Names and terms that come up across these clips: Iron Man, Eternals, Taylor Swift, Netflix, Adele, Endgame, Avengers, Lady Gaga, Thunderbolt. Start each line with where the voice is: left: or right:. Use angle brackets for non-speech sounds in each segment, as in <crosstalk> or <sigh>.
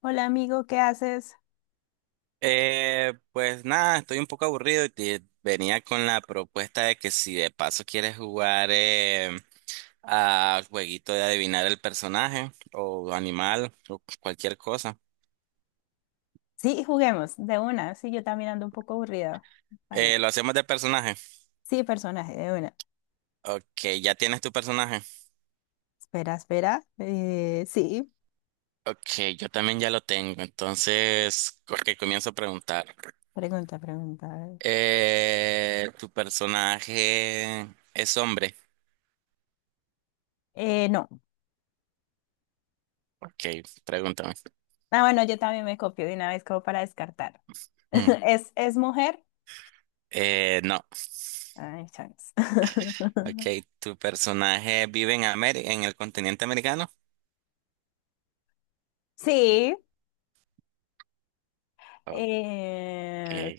left: Hola amigo, ¿qué haces?
right: Pues nada, estoy un poco aburrido y te venía con la propuesta de que si de paso quieres jugar a jueguito de adivinar el personaje o animal o cualquier cosa.
left: Sí, juguemos, de una. Sí, yo también ando un poco aburrida. Vale.
right: Lo hacemos de personaje.
left: Sí, personaje, de una.
right: Ok, ya tienes tu personaje.
left: Espera, espera. Sí,
right: Ok, yo también ya lo tengo. Entonces, ok, comienzo a preguntar.
left: pregunta, pregunta. A ver.
right: ¿Tu personaje es hombre?
left: No.
right: Ok, pregúntame.
left: Ah, bueno, yo también me copio de una vez como para descartar.
right: Mm.
left: <laughs> ¿Es mujer?
right: No.
left: Ay, chance. <laughs>
right: Ok, ¿tu personaje vive en en el continente americano?
left: Sí.
right: Ok,
left: Eh,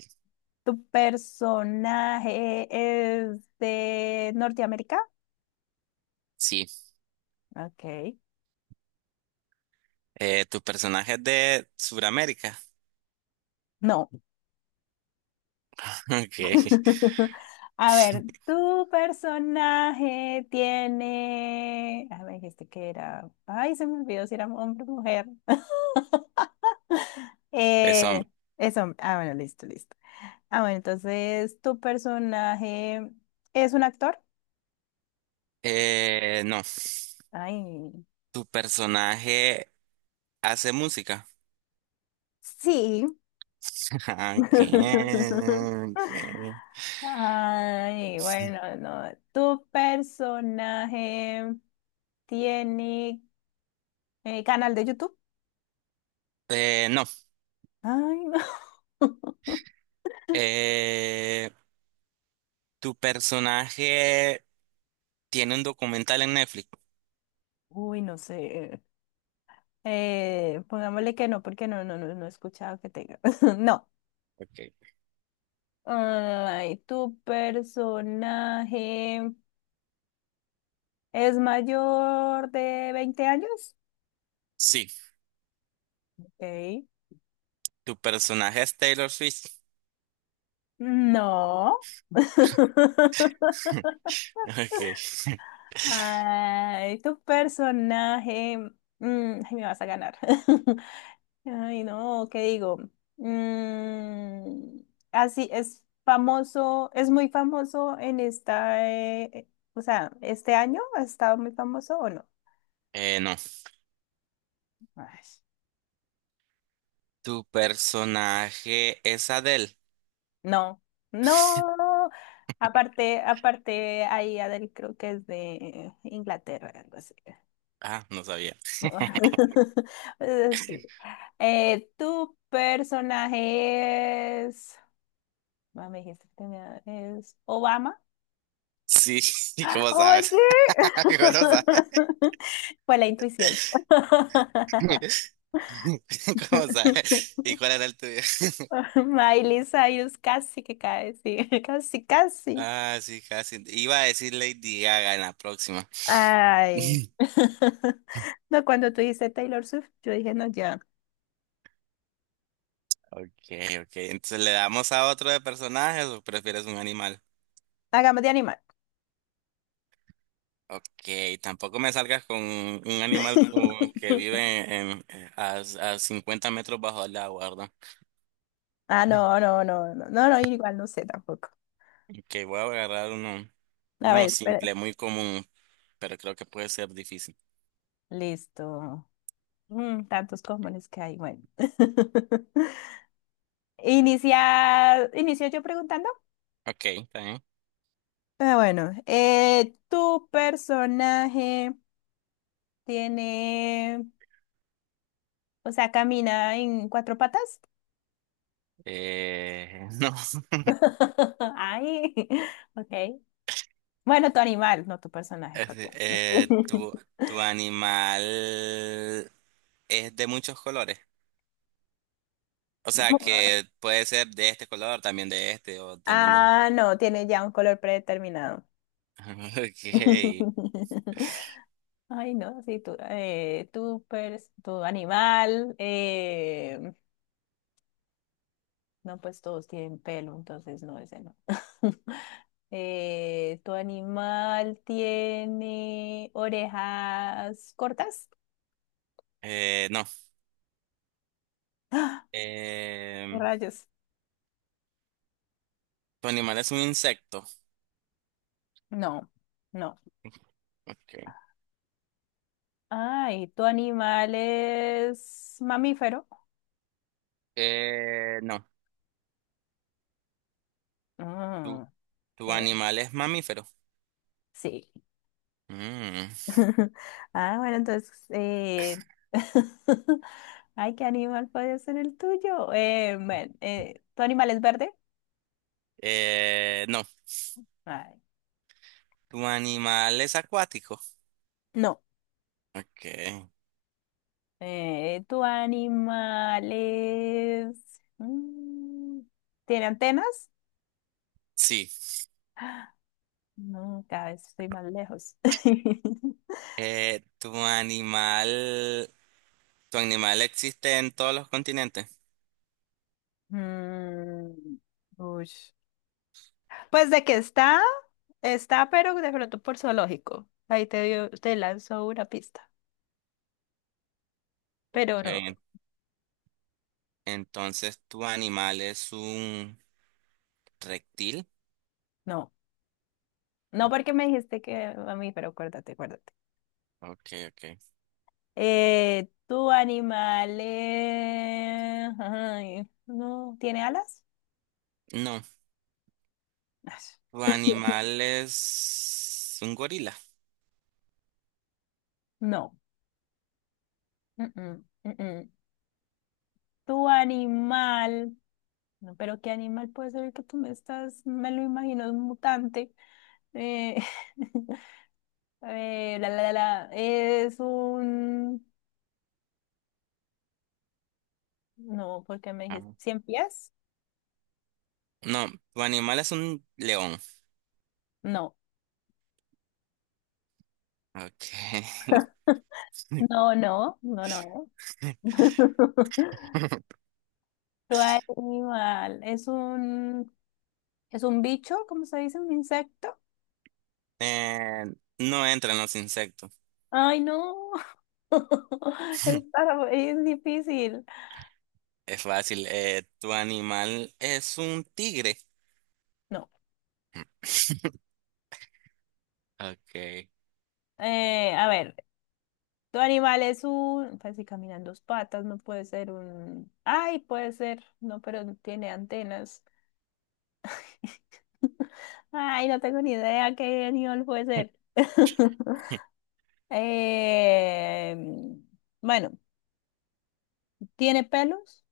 left: ¿Tu personaje es de Norteamérica?
right: sí.
left: Ok.
right: ¿Tu personaje es de Sudamérica?
left: No.
right: <laughs> Ok,
left: <laughs> A ver, tu personaje tiene. A ver, este que era. Ay, se me olvidó si era hombre o mujer.
right: es
left: Eh,
right: hombre.
left: es hombre. Ah, bueno, listo, listo. Ah, bueno, entonces, ¿tu personaje es un actor?
right: No,
left: Ay,
right: ¿tu personaje hace música?
left: sí.
right: <laughs> Ok,
left: <laughs>
right: ok.
left: Ay, bueno, no. ¿Tu personaje tiene canal de YouTube?
right: No.
left: Ay, no. <laughs>
right: Eh, ¿Tu personaje tiene un documental en Netflix?
left: Uy, no sé. Pongámosle que no, porque no, no, no, no he escuchado que tenga. <laughs> No.
right: Ok.
left: Ay, ¿tu personaje es mayor de 20 años?
right: Sí.
left: Ok.
right: ¿Tu personaje es Taylor Swift?
left: No. <laughs>
right: <laughs> Ok.
left: Ay, tu personaje. Ay, me vas a ganar. <laughs> Ay, no, ¿qué digo? Mm, así es famoso, es muy famoso en esta, o sea, ¿este año ha estado muy famoso o no?
right: No.
left: Ay,
right: ¿Tu personaje es Adele?
left: no, no. Aparte, aparte, ahí Adele creo que es de Inglaterra, algo así.
right: Ah, no sabía.
left: <laughs> Sí. Tu personaje es, ah, me dijiste que tenía- es Obama.
right: Sí, <laughs> ¿y cómo
left: Oye,
right: sabes? <laughs> ¿Cómo no sabes?
left: <laughs> fue la intuición. <laughs>
right: <laughs> ¿Cómo sabes? ¿Y cuál era el tuyo? <laughs>
left: Miley Cyrus casi que cae, sí, <laughs> casi, casi.
right: Ah, sí, casi. Iba a decir Lady Gaga en la próxima.
left: Ay,
right: <laughs>
left: <laughs> no, cuando tú dices Taylor Swift, yo dije, no, ya,
right: Okay, okay. Entonces, ¿le damos a otro de personajes o prefieres un animal?
left: hagamos de animal.
right: Okay, tampoco me salgas con un animal que
left: <laughs>
right: vive en, a, a 50 metros bajo el agua, ¿verdad?
left: Ah, no, no, no, no, no, no, igual no sé tampoco.
right: Que voy a agarrar uno,
left: A
right: uno
left: ver, espera.
right: simple, muy común, pero creo que puede ser difícil.
left: Listo. Mm, tantos comunes que hay, bueno. <laughs> Inicia, inicio yo preguntando.
right: Ok, está bien.
left: Ah, bueno, tu personaje tiene, o sea, camina en cuatro patas.
right: <laughs> No. <laughs>
left: <laughs> Ay, <laughs> ok. Bueno, tu animal, no tu personaje,
right: Es de-
left: perdón.
right: eh, tu,
left: <laughs>
right: tu animal es de muchos colores. O sea, que puede ser de este color, también de este, o también de la...
left: Ah, no, tiene ya un color predeterminado.
right: <laughs> Ok.
left: <laughs> Ay, no, sí, tu animal, no, pues todos tienen pelo, entonces no, ese no. <laughs> Tu animal tiene orejas cortas?
right: No.
left: ¿O
right: Eh,
left: Rayos.
right: tu animal es un insecto.
left: No, no.
right: Ok.
left: Ay, ¿tu animal es mamífero?
right: No.
left: Mm,
right: Tu,
left: ok,
right: tu animal es mamífero.
left: sí.
right: Mm.
left: <laughs> Ah, bueno, entonces, <laughs> ay, ¿qué animal puede ser el tuyo? Bueno, ¿tu animal es verde?
right: No.
left: Ay,
right: ¿Tu animal es acuático?
left: no.
right: Ok.
left: ¿Tu animal es... mm, ¿tiene antenas?
right: Sí.
left: No, cada vez estoy más lejos. <laughs>
right: ¿Tu animal, tu animal existe en todos los continentes?
left: Mm, uy. Pues de que está, está, pero de pronto por zoológico. Ahí te dio, te lanzó una pista. Pero no,
right: Ok. Entonces, ¿tu animal es un reptil?
left: no. No porque me dijiste que a mí, pero acuérdate, acuérdate.
right: Ok, ok.
left: Tu animal ay, ¿no tiene alas?
right: No.
left: Ay,
right: ¿Tu animal es un gorila?
left: no. Mm, mm, mm, mm. Tu animal. No, pero ¿qué animal puede ser el que tú me estás? Me lo imagino, es un mutante. Eh, <laughs> es un... No, porque me dijiste,
right: Ah.
left: ¿cien pies?
right: No, tu animal es un león.
left: No,
right: Ok.
left: <laughs> no, no, no, no. no.
right: <laughs>
left: <laughs> Tu animal, es un... ¿Es un bicho? ¿Cómo se dice? ¿Un insecto?
right: Eh, no entran los insectos.
left: Ay, no. <laughs> Está- Es difícil.
right: Es fácil. ¿Tu animal es un tigre?
left: No.
right: <laughs> Ok.
left: A ver. Tu animal es un, pues si camina dos patas, no puede ser un, ay, puede ser, no, pero tiene antenas. <laughs> Ay, no tengo ni idea qué animal puede ser. <laughs> Eh, bueno, ¿tiene pelos?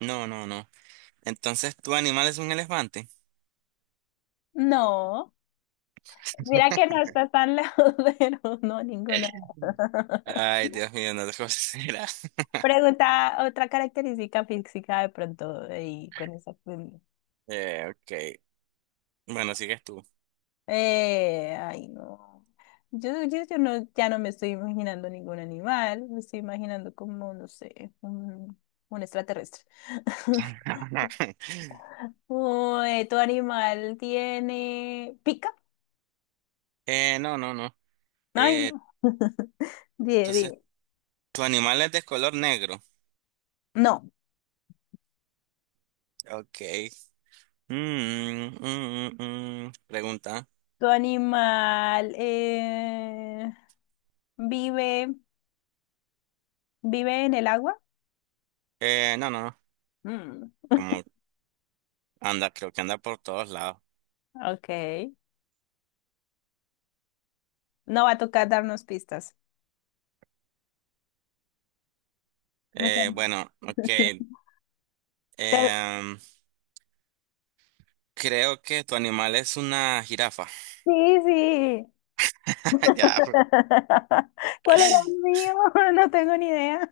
right: No, no, no. Entonces, ¿tu animal es un elefante?
left: No. Mira que no está tan lejos, <laughs> pero no, ninguna.
right: <laughs>
left: <laughs>
right: Ay, Dios mío, no te considera. <laughs>
left: Pregunta otra característica física de pronto y con esa. Pues,
right: Ok. Bueno, sigues tú.
left: Ay, no. Yo no, ya no me estoy imaginando ningún animal, me estoy imaginando como, no sé, un extraterrestre. <laughs>
right: <laughs>
left: Uy, ¿tu animal tiene pica?
right: No, no, no.
left: Ay,
right: Eh,
left: no. Dime,
right: entonces,
left: dime.
right: ¿tu animal es de color negro?
left: No.
right: Ok. Mm, mm, mm, mm. Pregunta.
left: ¿Tu animal vive, vive en el agua?
right: No, no, no.
left: Mm,
right: Como anda, creo que anda por todos lados.
left: ok. No va a tocar darnos pistas. Me
right: Eh,
left: quedo-
right: bueno, ok.
left: <laughs> Te-
right: Em, creo que tu animal es una jirafa.
left: Sí, sí.
right: <laughs> Ya.
left: <laughs> ¿Cuál era el mío? <laughs> No tengo ni idea.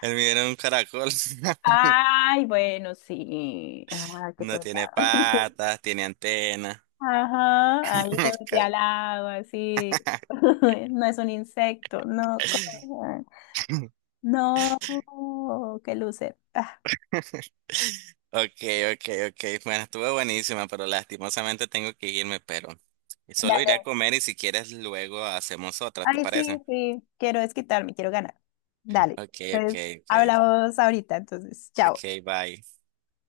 right: El mío era un caracol. <laughs>
left: Ay, bueno, sí. Ah, qué
right: No
left: tonta.
right: tiene
left: <laughs>
right: patas, tiene antena.
left: Ajá, ahí te
right: <laughs>
left: metí
right: Ca-
left: al agua, así. <laughs> No es un insecto, no. co-
right: <laughs>
left: ah, no, qué loser. Ah,
right: Okay, okay, okay. Bueno, estuvo buenísima, pero lastimosamente tengo que irme, pero solo iré a
left: dale.
right: comer y si quieres luego hacemos otra, ¿te
left: Ay, sí,
right: parece?
left: sí. Quiero desquitarme, quiero ganar. Dale.
right: Okay,
left: Entonces,
right: okay, okay.
left: hablamos ahorita, entonces, chao.
right: Okay, bye.